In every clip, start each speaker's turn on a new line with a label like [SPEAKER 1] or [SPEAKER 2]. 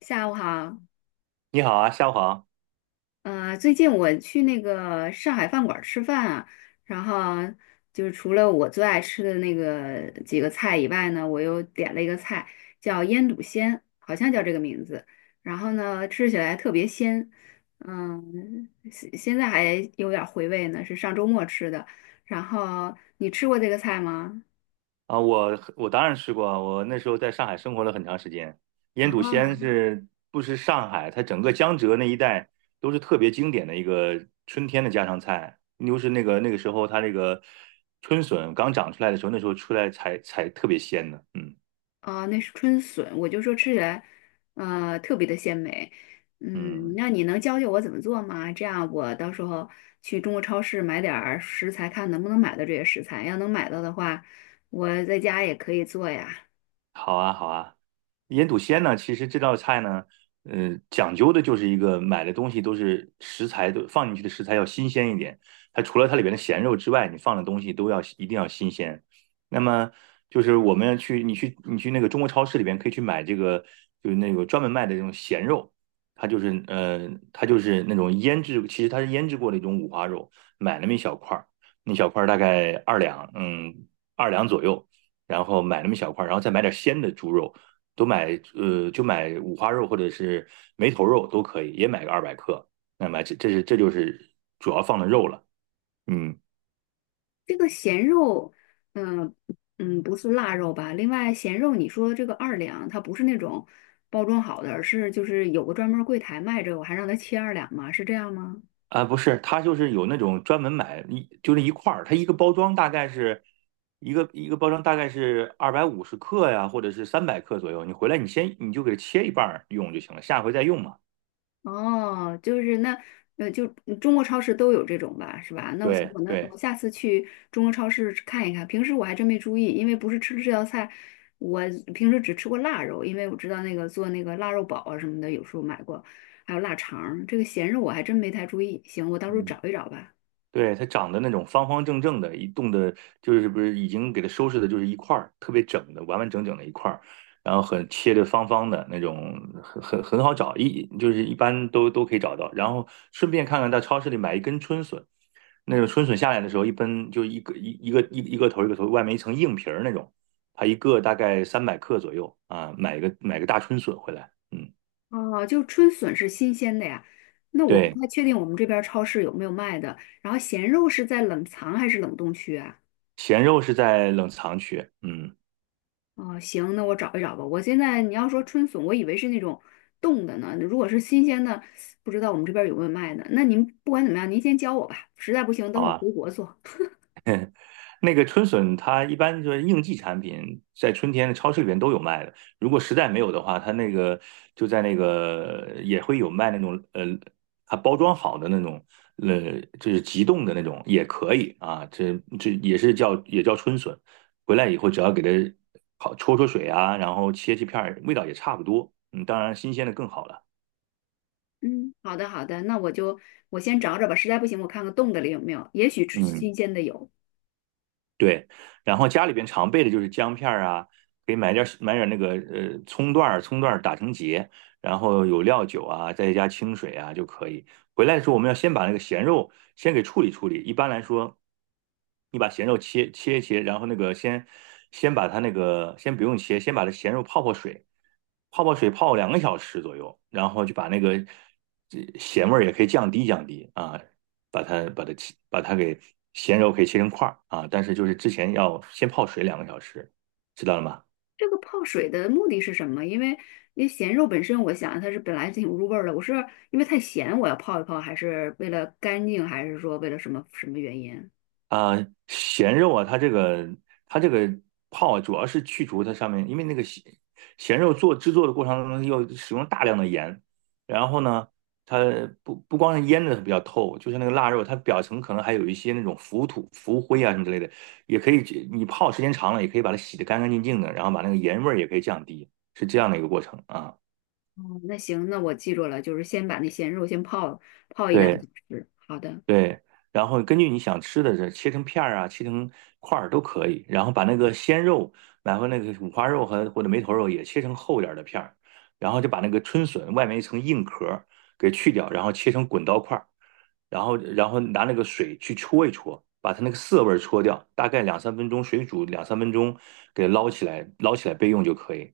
[SPEAKER 1] 下午好，
[SPEAKER 2] 你好啊，夏黄
[SPEAKER 1] 最近我去那个上海饭馆儿吃饭啊，然后就是除了我最爱吃的那个几个菜以外呢，我又点了一个菜叫腌笃鲜，好像叫这个名字，然后呢吃起来特别鲜，现在还有点儿回味呢，是上周末吃的。然后你吃过这个菜吗？
[SPEAKER 2] 啊，我当然吃过啊，我那时候在上海生活了很长时间。腌笃鲜
[SPEAKER 1] 啊。
[SPEAKER 2] 是不是上海，它整个江浙那一带都是特别经典的一个春天的家常菜。又是那个时候，它那个春笋刚长出来的时候，那时候出来才特别鲜的。嗯
[SPEAKER 1] 啊，那是春笋，我就说吃起来，特别的鲜美。
[SPEAKER 2] 嗯。
[SPEAKER 1] 那你能教教我怎么做吗？这样我到时候去中国超市买点儿食材，看能不能买到这些食材。要能买到的话，我在家也可以做呀。
[SPEAKER 2] 好啊，好啊。腌笃鲜呢，其实这道菜呢，讲究的就是一个买的东西都是食材，都放进去的食材要新鲜一点。它除了它里边的咸肉之外，你放的东西都要，一定要新鲜。那么就是我们去，你去那个中国超市里边可以去买这个，就是那个专门卖的这种咸肉，它就是那种腌制，其实它是腌制过的一种五花肉，买那么一小块儿，那小块儿大概二两，二两左右。然后买那么小块，然后再买点鲜的猪肉，都买，就买五花肉或者是梅头肉都可以，也买个200克。那么这就是主要放的肉了。嗯。
[SPEAKER 1] 这个咸肉，嗯不是腊肉吧？另外，咸肉你说这个二两，它不是那种包装好的，而是就是有个专门儿柜台卖这个我还让他切二两吗？是这样吗？
[SPEAKER 2] 啊，不是，它就是有那种专门买，一就是一块儿，它一个包装大概是一个包装大概是250克呀，或者是三百克左右。你回来你先，你就给它切一半儿用就行了，下回再用嘛。
[SPEAKER 1] 哦，就是那，就中国超市都有这种吧，是吧？那我行，
[SPEAKER 2] 对，
[SPEAKER 1] 那我
[SPEAKER 2] 对。
[SPEAKER 1] 下次去中国超市看一看。平时我还真没注意，因为不是吃这道菜，我平时只吃过腊肉，因为我知道那个做那个腊肉煲啊什么的，有时候买过，还有腊肠儿这个咸肉我还真没太注意。行，我到时候
[SPEAKER 2] 嗯。
[SPEAKER 1] 找一找吧。
[SPEAKER 2] 对，它长得那种方方正正的，一冻的，就是不是已经给它收拾的，就是一块儿特别整的，完完整整的一块儿，然后很切的方方的那种，很好找，一就是一般都可以找到。然后顺便看看，到超市里买一根春笋，那种春笋下来的时候，一根就一个头，外面一层硬皮儿那种，它一个大概三百克左右啊，买个大春笋回来。嗯。
[SPEAKER 1] 哦，就春笋是新鲜的呀，那我不
[SPEAKER 2] 对，
[SPEAKER 1] 太确定我们这边儿超市有没有卖的。然后咸肉是在冷藏还是冷冻区啊？
[SPEAKER 2] 咸肉是在冷藏区。嗯。
[SPEAKER 1] 哦，行，那我找一找吧。我现在你要说春笋，我以为是那种冻的呢。如果是新鲜的，不知道我们这边儿有没有卖的。那您不管怎么样，您先教我吧。实在不行，
[SPEAKER 2] 好
[SPEAKER 1] 等我
[SPEAKER 2] 啊。
[SPEAKER 1] 回国做。
[SPEAKER 2] 那个春笋，它一般就是应季产品，在春天的超市里边都有卖的。如果实在没有的话，它那个，就在那个也会有卖那种，它包装好的那种，就是急冻的那种也可以啊。这也是叫，也叫春笋，回来以后只要给它好焯焯水啊，然后切切片儿，味道也差不多。嗯，当然新鲜的更好了。
[SPEAKER 1] 嗯，好的好的，那我先找找吧。实在不行，我看看冻的里有没有，也许吃
[SPEAKER 2] 嗯。
[SPEAKER 1] 新鲜的有。
[SPEAKER 2] 对，然后家里边常备的就是姜片儿啊，可以买点儿那个，葱段儿，葱段儿打成结，然后有料酒啊，再加清水啊就可以。回来的时候，我们要先把那个咸肉先给处理处理。一般来说，你把咸肉切一切，然后那个，先把它那个，先不用切，先把它咸肉泡泡水，泡两个小时左右，然后就把那个，这咸味儿也可以降低降低啊，把它把它切把它给咸肉可以切成块儿啊，但是就是之前要先泡水两个小时，知道了吗？
[SPEAKER 1] 这个泡水的目的是什么？因为咸肉本身，我想它是本来就挺入味儿的。我是因为太咸，我要泡一泡，还是为了干净，还是说为了什么什么原因？
[SPEAKER 2] 啊、咸肉啊，它这个泡啊，主要是去除它上面，因为那个，咸肉制作的过程当中要使用大量的盐，然后呢，它不光是腌的比较透，就是那个腊肉，它表层可能还有一些那种浮土、浮灰啊什么之类的，也可以你泡时间长了，也可以把它洗得干干净净的，然后把那个盐味儿也可以降低，是这样的一个过程啊。
[SPEAKER 1] 哦，那行，那我记住了，就是先把那咸肉先泡泡一两个
[SPEAKER 2] 对，
[SPEAKER 1] 小时。好的，
[SPEAKER 2] 对，然后根据你想吃的，这切成片儿啊，切成块儿都可以。然后把那个鲜肉，然后那个五花肉，或者梅头肉也切成厚点儿的片儿，然后就把那个春笋外面一层硬壳儿给去掉，然后切成滚刀块儿，然后拿那个水去戳一戳，把它那个涩味儿戳掉，大概两三分钟，水煮两三分钟，给捞起来，捞起来备用就可以。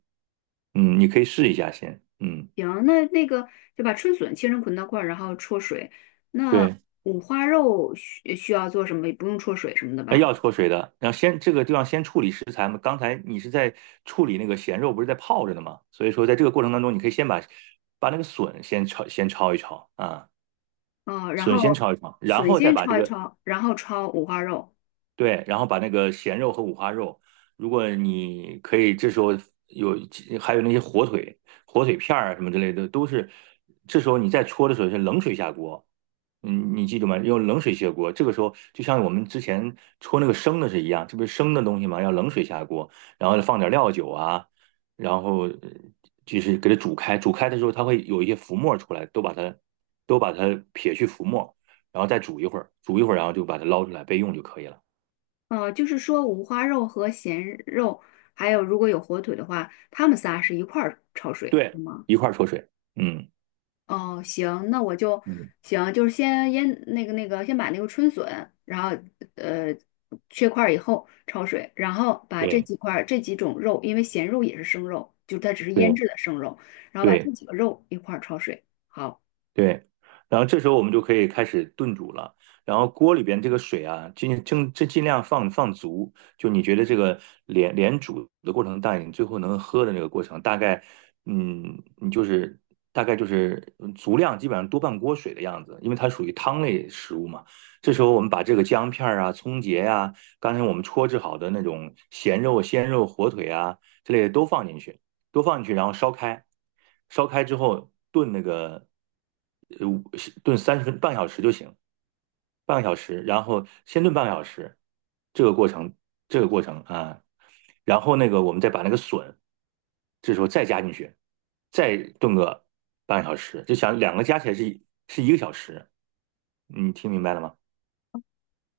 [SPEAKER 2] 嗯，你可以试一下先。嗯。
[SPEAKER 1] 行，那个就把春笋切成捆刀块儿，然后焯水。那
[SPEAKER 2] 对。
[SPEAKER 1] 五花肉需要做什么？不用焯水什么的
[SPEAKER 2] 哎，
[SPEAKER 1] 吧？
[SPEAKER 2] 要焯水的，然后先，这个地方先处理食材嘛。刚才你是在处理那个咸肉，不是在泡着的吗？所以说，在这个过程当中，你可以先把，那个笋先焯，先焯一焯啊，
[SPEAKER 1] 啊、然
[SPEAKER 2] 笋先
[SPEAKER 1] 后
[SPEAKER 2] 焯一焯，然
[SPEAKER 1] 笋
[SPEAKER 2] 后再
[SPEAKER 1] 先
[SPEAKER 2] 把
[SPEAKER 1] 焯一焯，然后焯五花肉。
[SPEAKER 2] 对，然后把那个咸肉和五花肉，如果你可以，这时候有还有那些火腿、火腿片儿啊什么之类的，都是，这时候你再焯的时候是冷水下锅。嗯，你记住吗？用冷水下锅。这个时候就像我们之前搓那个生的是一样，这不是生的东西吗？要冷水下锅，然后放点料酒啊，然后，就是给它煮开。煮开的时候，它会有一些浮沫出来，都把它撇去浮沫，然后再煮一会儿，煮一会儿，然后就把它捞出来备用就可以了。
[SPEAKER 1] 就是说五花肉和咸肉，还有如果有火腿的话，它们仨是一块儿焯水，是
[SPEAKER 2] 对，
[SPEAKER 1] 吗？
[SPEAKER 2] 一块儿焯水。嗯，
[SPEAKER 1] 哦，行，那我就
[SPEAKER 2] 嗯。
[SPEAKER 1] 行，就是先腌那个，先把那个春笋，然后呃切块儿以后焯水，然后把这
[SPEAKER 2] 对，
[SPEAKER 1] 几块儿这几种肉，因为咸肉也是生肉，就它只是腌
[SPEAKER 2] 对，
[SPEAKER 1] 制的生肉，然后把这
[SPEAKER 2] 对。
[SPEAKER 1] 几个肉一块儿焯水。好，
[SPEAKER 2] 对，然后这时候我们就可以开始炖煮了。然后锅里边这个水啊，尽量放放足，就你觉得这个煮的过程大，你最后能喝的那个过程，大概，你就是大概就是，足量，基本上多半锅水的样子，因为它属于汤类食物嘛。这时候我们把这个姜片儿啊、葱节呀、刚才我们搓制好的那种咸肉、鲜肉、火腿啊之类的都放进去。都放进去，然后烧开，烧开之后炖那个，呃，炖，三十分半个小时就行，半个小时，然后先炖半个小时。这个过程，这个过程啊，然后那个我们再把那个笋，这时候再加进去，再炖个半个小时，就想两个加起来是一个小时，你听明白了吗？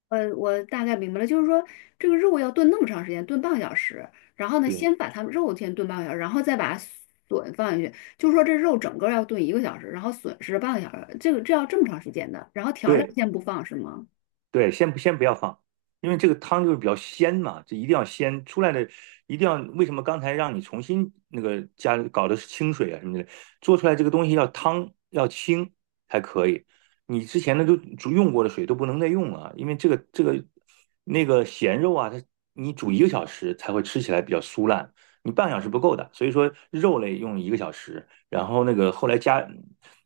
[SPEAKER 1] 我大概明白了，就是说这个肉要炖那么长时间，炖半个小时，然后呢，
[SPEAKER 2] 对
[SPEAKER 1] 先把它们肉先炖半个小时，然后再把笋放进去，就是说这肉整个要炖一个小时，然后笋是半个小时，这个这要这么长时间的，然后调料
[SPEAKER 2] 对，
[SPEAKER 1] 先不放是吗？
[SPEAKER 2] 对，先不要放，因为这个汤就是比较鲜嘛，这一定要鲜出来的，一定要，为什么刚才让你重新那个，搞的是清水啊什么的，做出来这个东西要汤要清才可以，你之前的都用过的水都不能再用了啊，因为那个咸肉啊，你煮一个小时才会吃起来比较酥烂，你半个小时不够的，所以说肉类用一个小时，然后那个，后来加，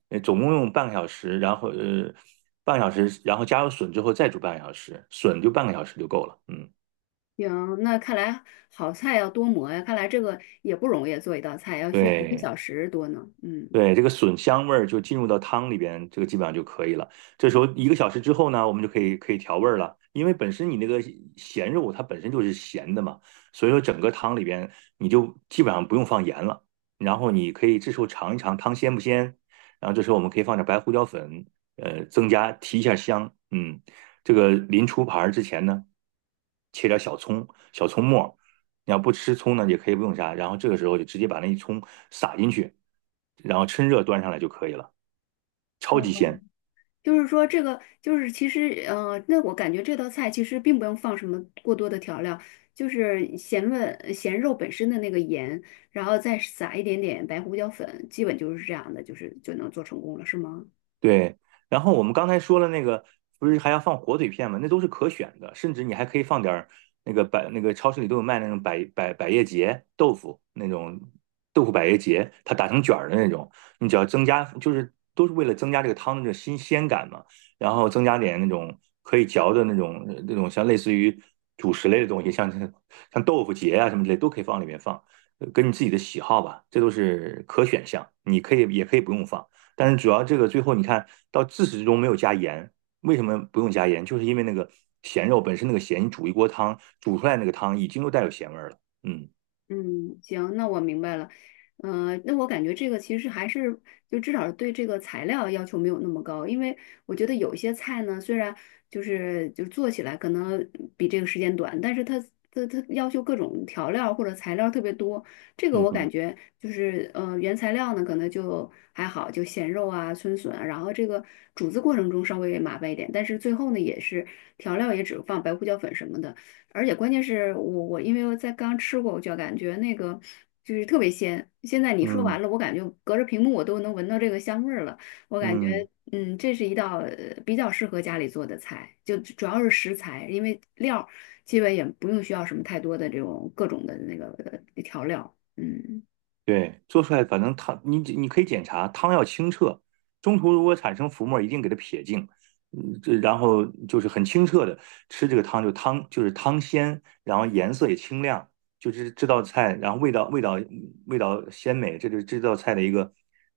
[SPEAKER 2] 总共用半个小时，然后，半个小时，然后加入笋之后再煮半个小时，笋就半个小时就够了。嗯。
[SPEAKER 1] 行，那看来好菜要多磨呀，看来这个也不容易做一道菜，要需要一个小
[SPEAKER 2] 对。
[SPEAKER 1] 时多呢。嗯，
[SPEAKER 2] 对，这个笋香味儿就进入到汤里边，这个基本上就可以了。这时候一个小时之后呢，我们就可以调味儿了，因为本身你那个咸肉它本身就是咸的嘛，所以说整个汤里边你就基本上不用放盐了。然后你可以这时候尝一尝汤鲜不鲜，然后这时候我们可以放点白胡椒粉，增加，提一下香。嗯，这个临出盘儿之前呢，切点小葱、小葱末儿，你要不吃葱呢，也可以不用杀，然后这个时候就直接把那一葱撒进去，然后趁热端上来就可以了，超级
[SPEAKER 1] 哦，
[SPEAKER 2] 鲜。
[SPEAKER 1] 就是说这个就是其实那我感觉这道菜其实并不用放什么过多的调料，就是咸味、咸肉本身的那个盐，然后再撒一点点白胡椒粉，基本就是这样的，就是就能做成功了，是吗？
[SPEAKER 2] 对，然后我们刚才说了那个，不是还要放火腿片吗？那都是可选的，甚至你还可以放点儿那个百那个超市里都有卖那种，百叶结豆腐，那种豆腐百叶结，它打成卷儿的那种，你只要增加，就是都是为了增加这个汤的这个新鲜感嘛，然后增加点那种可以嚼的那种，类似于主食类的东西，像豆腐结啊什么之类都可以放里面放，跟你自己的喜好吧，这都是可选项，你可以，也可以不用放。但是主要这个最后你看到自始至终没有加盐，为什么不用加盐？就是因为那个咸肉本身那个咸，你煮一锅汤，煮出来那个汤已经都带有咸味儿了。嗯，
[SPEAKER 1] 嗯，行，那我明白了。那我感觉这个其实还是就至少对这个材料要求没有那么高，因为我觉得有一些菜呢，虽然就做起来可能比这个时间短，但是它要求各种调料或者材料特别多，这个
[SPEAKER 2] 嗯，
[SPEAKER 1] 我感
[SPEAKER 2] 嗯，
[SPEAKER 1] 觉就是原材料呢可能就还好，就咸肉啊、春笋啊，然后这个煮制过程中稍微麻烦一点，但是最后呢也是调料也只放白胡椒粉什么的。而且关键是我因为我在刚吃过，我就感觉那个就是特别鲜。现在你说完
[SPEAKER 2] 嗯，
[SPEAKER 1] 了，我感觉隔着屏幕我都能闻到这个香味儿了。我感觉
[SPEAKER 2] 嗯。
[SPEAKER 1] 这是一道比较适合家里做的菜，就主要是食材，因为料儿基本也不用需要什么太多的这种各种的那个调料。嗯
[SPEAKER 2] 对，做出来反正汤，你可以检查汤要清澈，中途如果产生浮沫一定给它撇净。嗯，这，然后就是很清澈的吃这个汤，就是汤鲜，然后颜色也清亮，就是这道菜，然后味道鲜美，这就是这道菜的一个，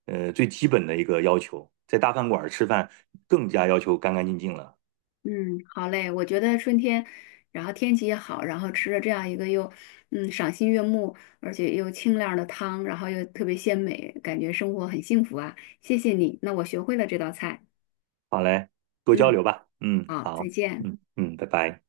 [SPEAKER 2] 最基本的一个要求。在大饭馆儿吃饭更加要求干干净净了。
[SPEAKER 1] 嗯，好嘞，我觉得春天，然后天气也好，然后吃了这样一个又赏心悦目，而且又清亮的汤，然后又特别鲜美，感觉生活很幸福啊！谢谢你，那我学会了这道菜。
[SPEAKER 2] 好嘞，多交流
[SPEAKER 1] 嗯，
[SPEAKER 2] 吧。嗯，
[SPEAKER 1] 好，再
[SPEAKER 2] 好。
[SPEAKER 1] 见。
[SPEAKER 2] 嗯，嗯，拜拜。